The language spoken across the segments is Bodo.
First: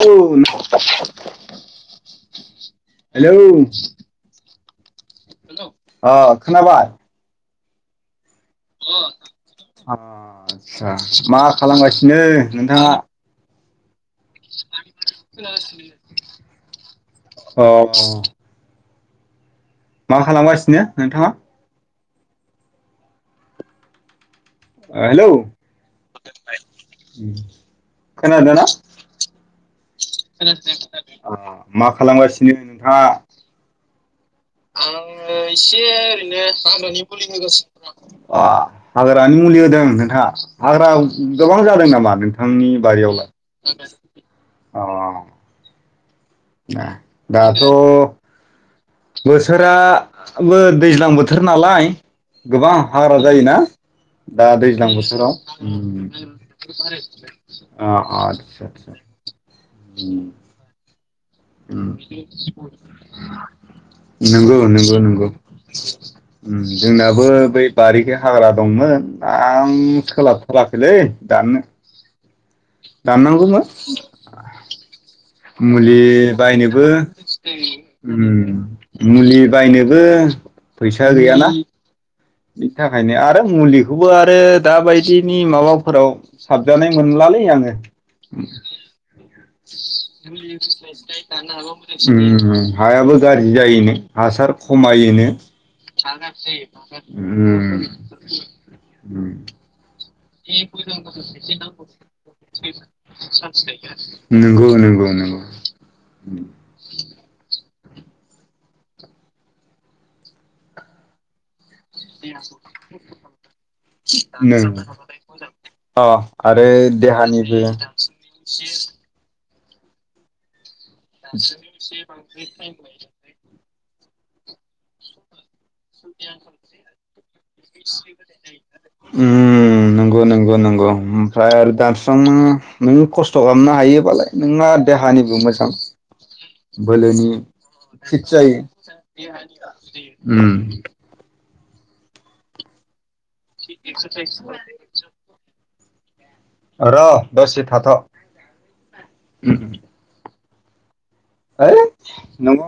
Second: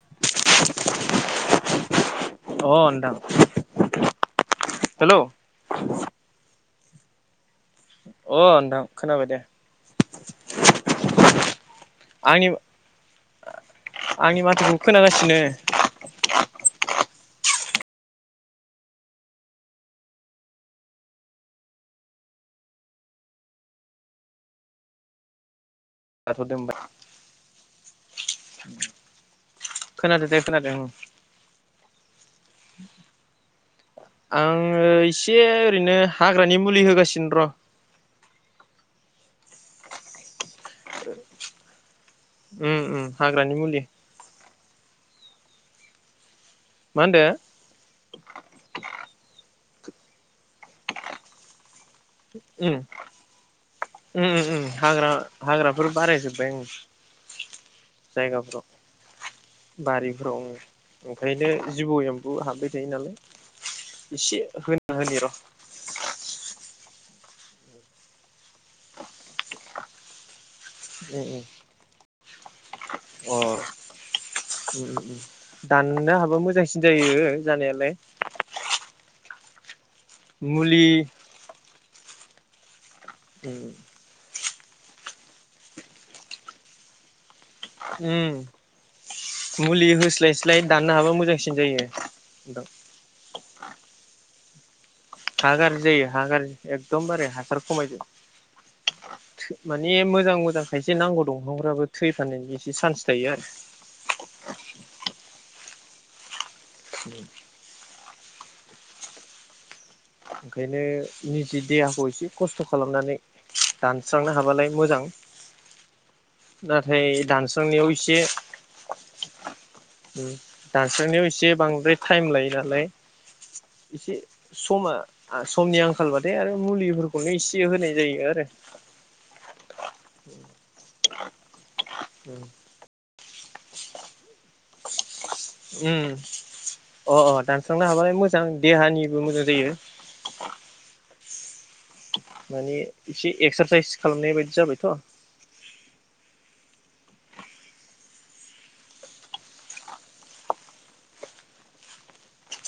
हेलौ अ नोंथां हेलौ हेलौ अ खोनाबाय अ नोंथां खोनाबाय दे आतसा मा खालामगासिनो आंनि नोंथाङा आंनि माथोखौ खोनागासिनो अ मा खालामगासिनो नोंथांङा ओ हेलौ लाथ'दो होमबा खोनादो ना खोनादो दे खोनादों दे खोनादों मा खालामगासिनो नोंथांङा आङो एसे ओरैनो हाग्रानि मुलि होगासिनो दङ हाग्रानि मु मुलि होदों नोंथांङा हाग्रा गोबां जादों नामा नोंथांनि उम उम बारियावलाय हाग्रानि मुलि अ ए मा होनदो दाथ बोथोराबो दैज्लां बोथोर नालाय गोबां उम हाग्रा जायोना उम उम दा उम दैज्लां हाग्रा बोथोराव हाग्राफोर उम बारायजोब्बाय आं अ अ‌ जायगाफोराव आदसा आदसा उम बारिफोराव ओं ओंखायनो उम जिबौ एम्बु हाबबाय थायो नालाय उम एसे नंगौ होना नंगौ होनि नंगौ र' उम जोंनाबो बै बारिखि हाग्रा दंमोन आं सोलाब होआखैलै उम उम दाननो अ दाननांगौमोन उम उम उम मुलि दाननो हाबा मोजांसिन बायनोबो जायो जानायालाय उम उम मुलि बायनो बो मुलि फैसा गैयाना बि बेनि थाखायनो आरो उम मुलिखौबो आरो दा बायदिनि माबाफोराव साबजानाय मोनलालै आं उम मुलि होस्लाय स्लाय दाननो हाबा मोजांसिन हो जायो नोंथां बिदि हासार होवालासि गायनो हाबा मोजांसिन उम हायाबो गाज्रि जायो नो हासार खमायो हा गाज्रि जायो हायाबो हा गाज्रि एकदमबारे हासार खमायदो जायोनो माने मोजां मोजां खायसे नांगौ दंफांफ्राबो थैफानायनि एसे चान्स थायो उम आरो उम नोंगौ नोंगौ नों उम उम [inaudible] ओंखायनो नि थि देहाखौ एसे खस्थ' खालामनानै दानस्रांनो नों हाबालाय मोजां अ आरो नाथाय देहानिबो दानस्रांनायाव एसे उम दानस्रांनायाव एसे बांद्राय टाइम लायो नालाय एसे समा आ होनाय जायो आरो उम नंगौ नंगौ नंगौ फ्राय आरो दानस्रांनो नों खस थ' खालामनो हायोबालाय नोंहा देहानि मोजां उम अ बोलोनि अ दानस्रांनो हाबालाय फित मोजां जायो देहानिबो मोजां जायो उम माने एसे एक्सारसाइस खालामनाय बायदि जाबायथ' र' दसे थाथ' हैइ न'आव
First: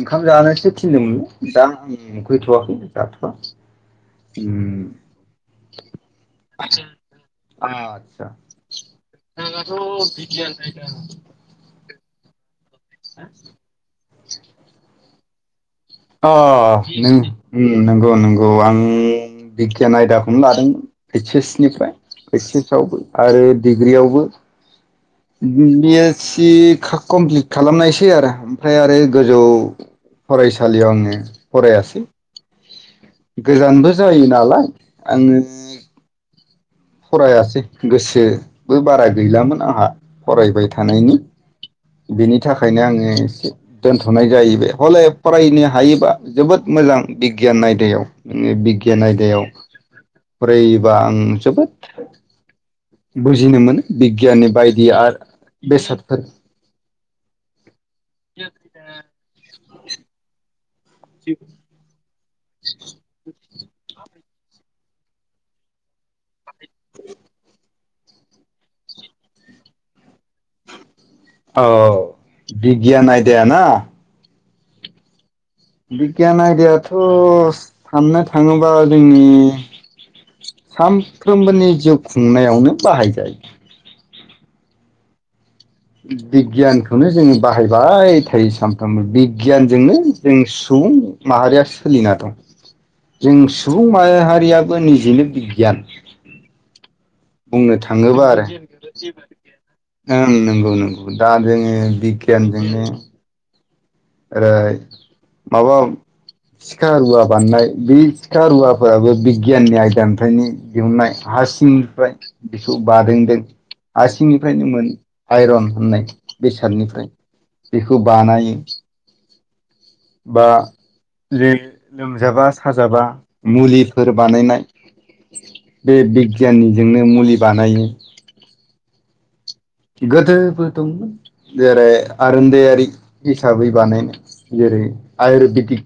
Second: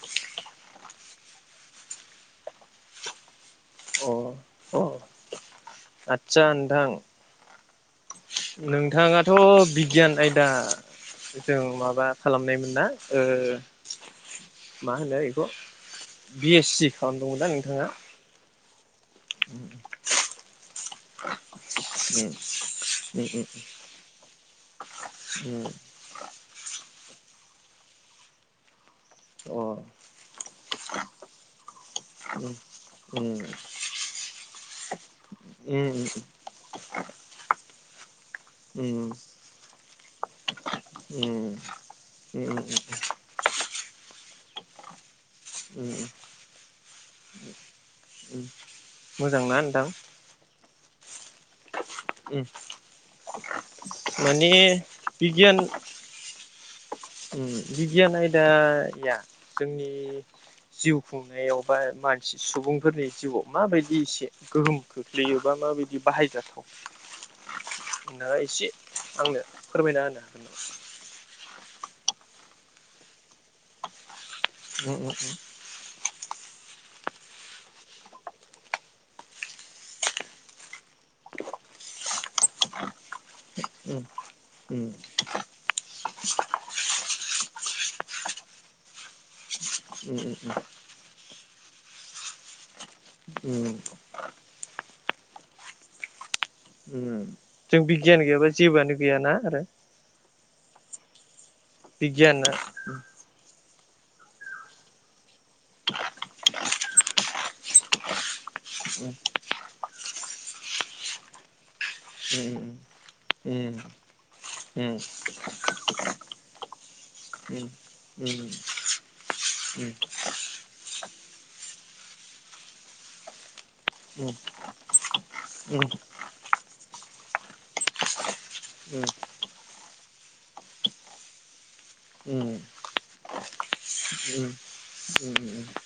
ओंखाम जानोसो थिनदोंमोन दा आं उखैथ'वाखै जाथ'वा उम अ आदसा नोंथां आ नोंथाङाथ' बिगियान आयदा जों माबा खालामनायमोन ना ओ मा होनो [unintelligible] अ बि एस सि नों खालामदोंमोन ना नोंथाङा नंगौ नंगौ आं बिगियान आयदाखौनो लादोंमोन ऐइस एस निफ्राय ऐइस एस आवबो आरो डिग्रियावबो [inaudible] बि एस सि खो कमप्लिट खालामनायसै आरो ओमफ्राय आरो गोजौ फरायसालियाव आङो फरायासै उम उम अ उम गोजानबो जायो नालाय आङो उम फरायासै गोसोबो बारा उम गैलामोन आंहा। फरायबाय थानायनि बेनि थाखायनो आङो एसे दोनथ' नाय जाहैबाय हले फरायनो उम हायोबा जोबोद मोजां बिगियान आयदायाव उम बिगियान आयदायाव मोजांना नोंथां फराय बा आं जोबोद। उम बुजिनो मोनो बिगियाननि माने। बिगियान [unintelligible] बेसादफोर उम। बिगियान आयदाया। जोंनि। जिउ खुंनायाव बा मानसि सुबुंफोरनि जिउआव माबायदि एसे। गोहोम खोख्लैयोबा माबायदि बाहायजाथाव। होना एसे आंनो फोरमायना होनो हागोन? औ औ बिगियान आयदायाना‌। उम उम। बिगियान आयदायाथ' साननो थाङोबा जोंनि सानफ्रोमबोनि जिउ। खुंनायावनो बाहायजायो। उम उम। बिगियानखौनो जोङो बाहायबाय थायो सानफ्रामबो बि गियानजोंनो जों उम सुबुं माहारिया। सोलिना दं। जों उम उम सुबुं माहाहारियाबो निजेनो। बिगियान। उम उम बुंनो जों बिगियान थाङोबा आरो गैयाबा जेबोआनो गैयाना आरो ओं नों गौ दा। जोङो बिगियाना बिगियानजोंनो। ओरै माबा सिखा रुवा बाननाय बे। सिखा उम रुवाफ्राबो बिगियाननि आ [unintelligible] दिहुननाय हासिंनिफ्राय उम उम बेखौ बादोंदों उम उम हासिंनिफ्रायनो मोन आइरन होननाय बेसादनिफ्राय बेखौ बानायो। बा जे लोमजाबा साजाबा मुलिफोर बानायनाय बे बिगियान निजोंनो मुलि बानायो। गोदो बो दंमोन जेरै आरोनदायारि हिसाबै बानायनाय जेरै आइरुबिदिक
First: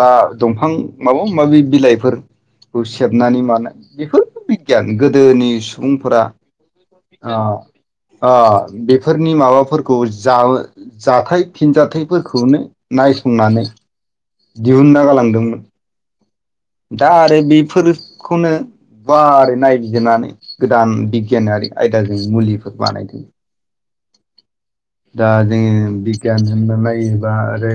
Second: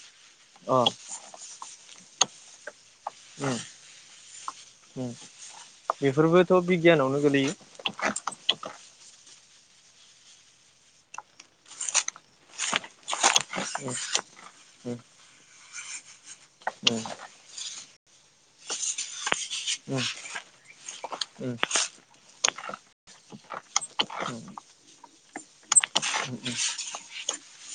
बा दंफां अ माबा माबि बिलाइफोर खौ सेबनानै उम मानाय बेफोरबो बिगियान उम गोदोनि सु बेफोरबोथ' बिगियानावनो गोलैयो। अ बेफोरनि माबाफोरखौ जाउ जाथाय फिनजाथाइफोरखौनो नायसंनानै गासिबो दिहुनना गालांदोंमोन‌। दा आरो बिफोर खौनो गुवारै नायबिजिरनानै गोदान बिगियानारि आयदाजों मुलिफोर बानायदों दा जोङो बिगियान होनना नायोबा ओरै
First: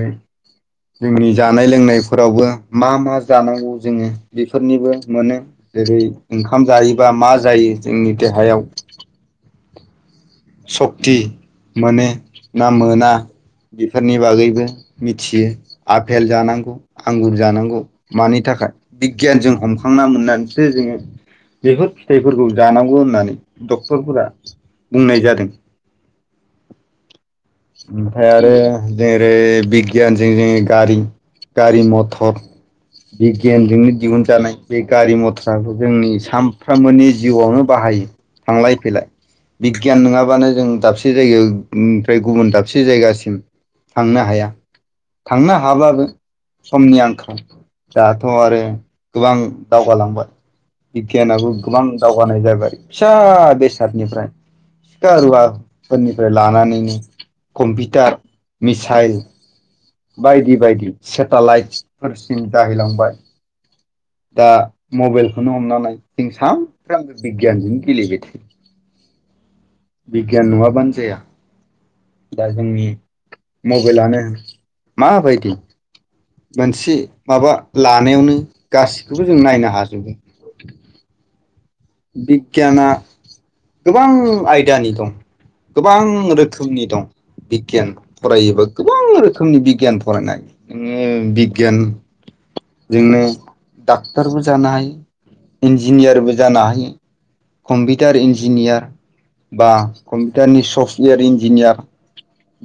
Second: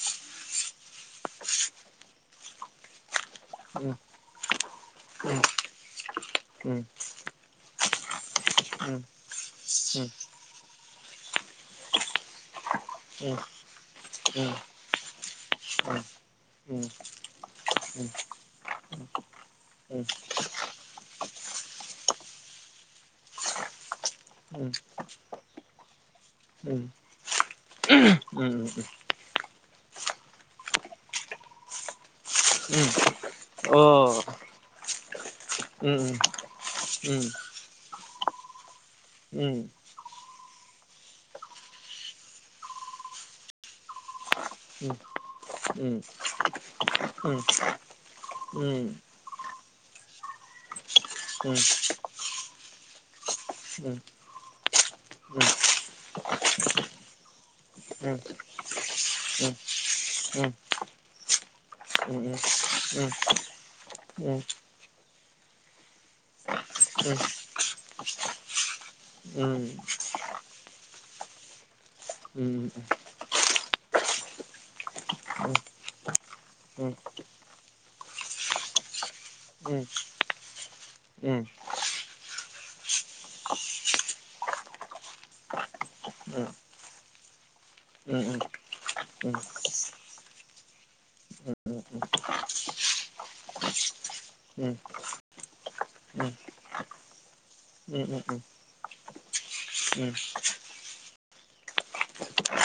जोंनि जानाय लोंनायफोरावबो मा मा जानांगौ जोङो बेफोरनिबो मोनो जेरै ओंखाम जायोबा मा जायो जोंनि देहायाव सक्क्ति मोने ना मोना बिफोरनि बागैबो मिथियो आफेल जानांगौ आंगुर जानांगौ मानि थाखाय बिगियानजों हमखांना मोननानैसो जोङो बेफोर फिथाइफोरखौ जानांगौ होननानै डक्टरफोरा बुंनाय जा दों। ओमफ्राय आरो जेरै बिगियानजों जोङो गारि गारि मटर बिगियानजोंनो दिहुनजानाय बे गारि मटराबो जोंनि सामफ्रोमबोनि जिउआवनो बाहायो थांलाय फैलाय बिगियान नोङाबानो जों दाबसे जायगायाव निफ्राय गुबुन दाबसे जायगासिम थांनो हाया थांनो हाबाबो समनि आंखाल दाथ' आरो गोबां दावगालांबाय बिगियानाबो गोबां दावगानाय जाबाय फिसा बेसादनिफ्राय सिखा रुवा फोरनिफ्राय लानानैनो कम्पिटार मिसाइल बायदि बायदि सेटालाइट फोरसिम दाहैलांबाय दा मबेलखौनो हमना नाय जों सानफ्रामबो बिगियानजोंनो गेलेबाय थायो बिगियान नङाबानो जाया दा जोंनि मबेलानो मा बायदि मोनसे माबा लानायावनो गासिखौबो जों नायनो हाजोबो। बिगियाना गोबां आयदानि दं गोबां रोखोमनि दं बिगियान फरायोबा गोबां रोखोमनि बिगियान फरायनाय [unintelligible] बिगियान जोंनो डाक्टरबो जानो हायो इन्जिनियारबो जानो हायो कम्पिउटार इन्जिनियार बा कम्पिउटारनि सफ्टवेर इन्जिनियार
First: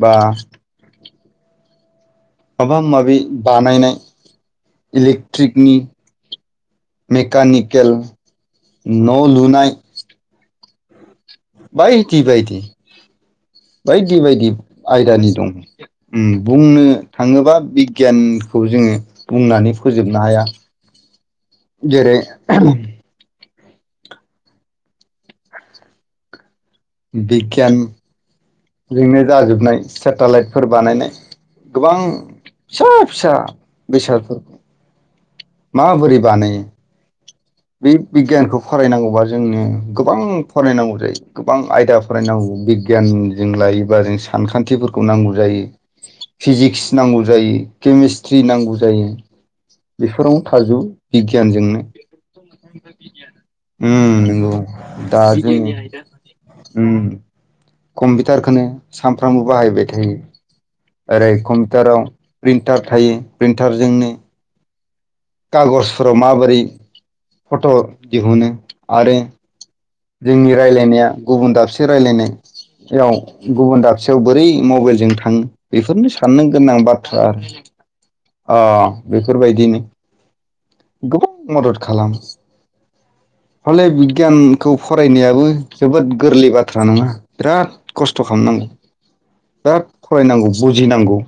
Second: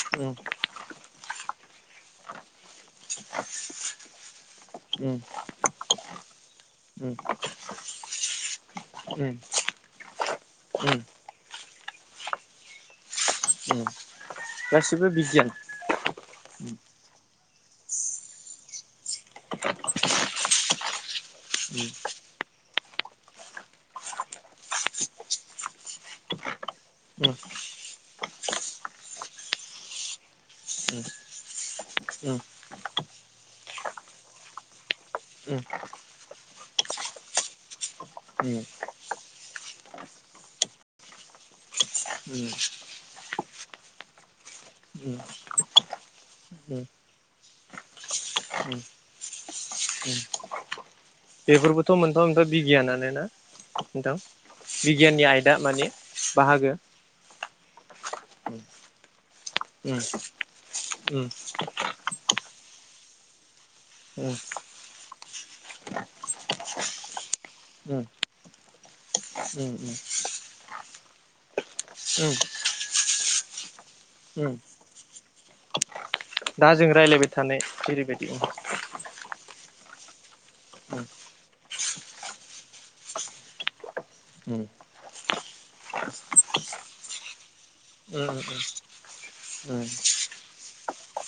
बा माबा माबि बानायनाय इलेक्ट्रिकनि मेकानिकेल। न' लुनाय बायदि बायदि बाय दि बायदि आयदानि दं बिगियान उम। बुंनो थाङोबा बिगियानखौ जोङो बुंनानै फोजोबनो हाया जेरै बिगियान जोंनो जाजोबनाय सेटेलाइटफोर बानायनाय गोबां फिसा फिसा बेसादफोर माबोरै बानायो? बि बिगियानखौ बेफोरबोथ' फरायनांगौबा जोंनो गोबां फरायनांगौ जायो गोबां आयदा फरायनांगौ बिगियानजों लायोबा जों सानखान्थिफोरखौ नांगौ जायो फिजिक्स नांगौ जायो केमेस्ट्रि नांगौ जायो बेफोरावनो थाजोबो। बिगियानजोंनो बेफोरबोथ' मोनफा [unintelligible] बिगियानानो ना नोंथां उम नंगौ दा बिगियाननि आयदा जोङो माने बाहागो। कम्पिटारखोनो सान फ्रामबो बाहायबाय थायो ओरै कम्पिटाराव प्रिनटार थायो प्रिन थारजोंनो खागजफोराव माबोरै फट' दिहुनो। आरो जोंनि रायलाय [unintelligible] गुबुन दाब रायलायनाय। याव गुबुन दाबसेयाव बोरै मबाइलजों थाङो बेफोरनोसै साननो दा गोनां जों बाथ्रा रायलायबाय थानाय जेरैबायदि अ बेफोरबायदिनो गोबां मदद। खालाम‌। माने बिगियानखौ फरायनायाबो जोबोद गोरलै बाथ्रा नङा बिराद खस्थ' उम। खालामनांगौ बिराद फरायनांगौ बुजिनांगौ।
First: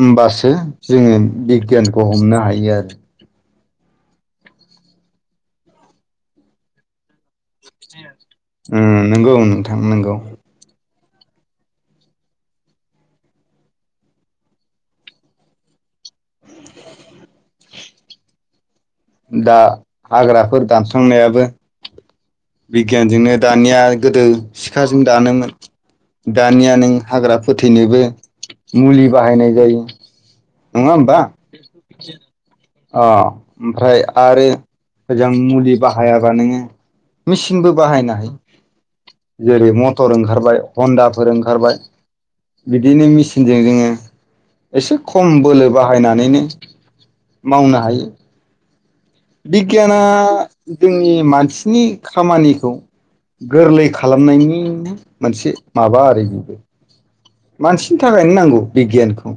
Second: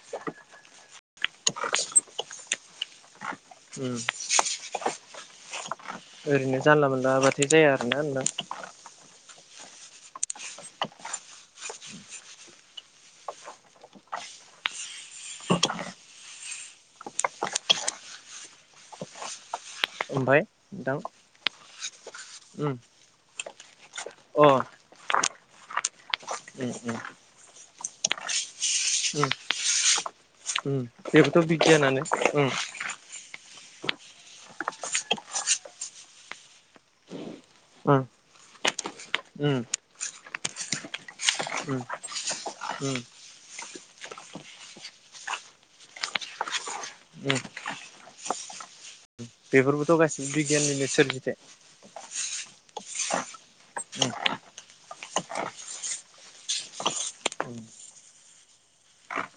होमबासो जोङो बिगियानखौ हमनो हायो आरो। ओरैनो जानला मोनला आबाद बिदि जाया आरोना नोंथां। नोंगौ नोंथां नोंगौ। दा। ओमफ्राय हाग्राफोर नोंथां दानस्रांनायाबो बिगियानजोंनो दानिया गोदो अ सिखाजों दानोमोन। दानिया नों हाग्रा फोथैनोबो मुलि बाहायनाय जायो नङा होमबा? बेबोथ' बिगियानानो अ ओमफ्राय आरो ओजों मुलि बाहायाबा नोंङो मेसिनबो बाहायनो हायो जेरै मटर ओंखारबाय हनडा फोर ओंखारबाय बिदिनो मेसिनजों जोंङो एसे खम बोलो बाहायनानैनो मावनो हायो। बिगियाना बेफोरबोथ' गासिबो बिगियाननिनो जोंनि सोरजिथाय मानसिनि खामानि खौ गोरलै खालामनायनिनो मोनसे माबा आरो मानसिनि थाखायनो नांगौ बिगियानखौ।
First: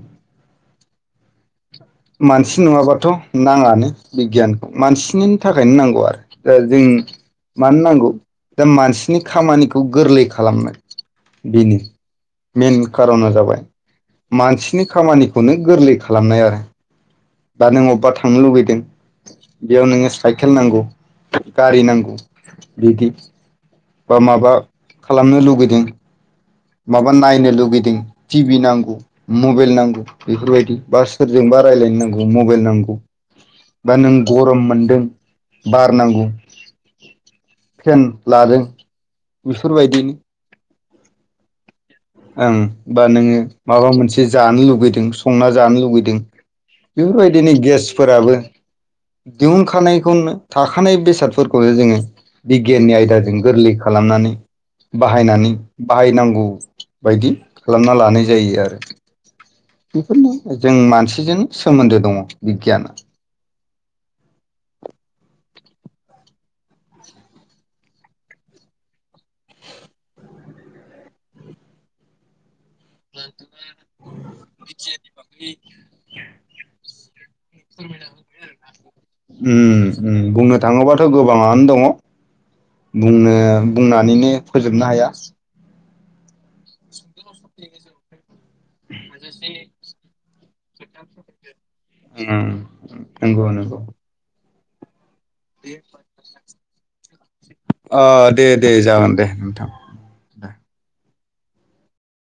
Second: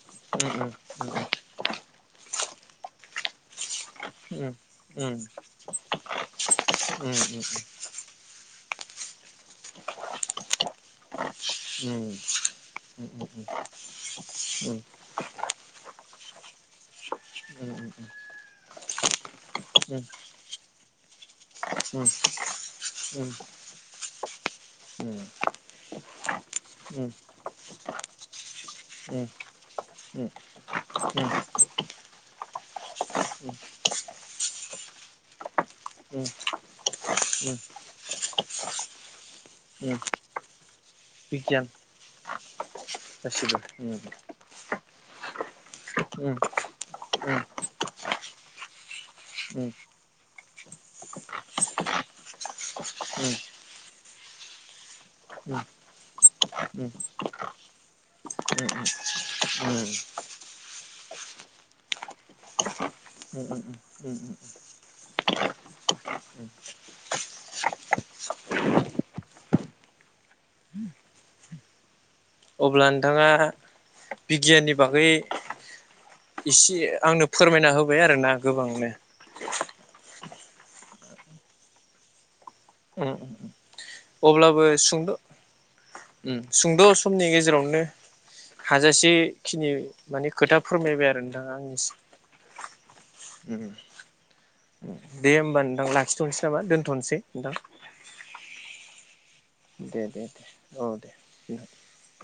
मानसि नङाबाथ' नाङानो बिगियानखौ मानसिनि थाखायनो नांगौ आरो दा जों मानो नांगौ दा मानसिनि खामानिखौ गोरलै खालामनाय बेनो मेन खार'ना जाबाय मानसिनि खामानिखौनो गोरलै खालामनाय आरो। दा नों अबेबा थांनो लुगैदों बेयाव नोंङो साइकेल नांगौ गारि नांगौ बिगियान बिदि बा माबा खालामनो लुगैदों। माबा नायनो लुगैदों टि भि नांगौ मबाइल नांगौ बेफोर बायदि बा सोरजोंबा रायलायनो नांगौ मबाइल नांगौ बा नों गरम मोनदों बार नांगौ फेन लादों बेफोर बायदिनो। बिगियान ओं बा नोङो माबा मोनसे जानो लुुबैदो संना जानो लुबैदों बेफोर बायदिनो गेसफोराबो दिहुनखानायखौनो थाखानाय बेसादफोरखौनो जोंङो बिगियाननि आयदाजों गोरलै खालामनानै बाहायनानै बाहायनांगौ बायदि खालामना लानाय जायो आरो। बेफोरनो जों मानसिजोंनो सोमोन्दो दङ बिगियाना। अब्ला नोंथाङा बिगियाननि बागै एसे आंनो फोरमायना होबाय आरोना गोबांनो‌। उम्म उम्म उम्म बुंनो थाङोबाथ' गोबाङानो दङ बुंनो बुंनानैनो फोजोबनो हाया। उम्म सुद' समनि गेजेरावनो हाजासे खिनि माने खोथा फोरमायबाय आरो नोंथां उम नंगौ नंगौ आंनिसिम दे होमबा नोंथां लाखिथ'नसै। बा दोनथनोसै नोंथां। ओ दे दे जागोन दे। दे दे दे। औ दे दोनथ'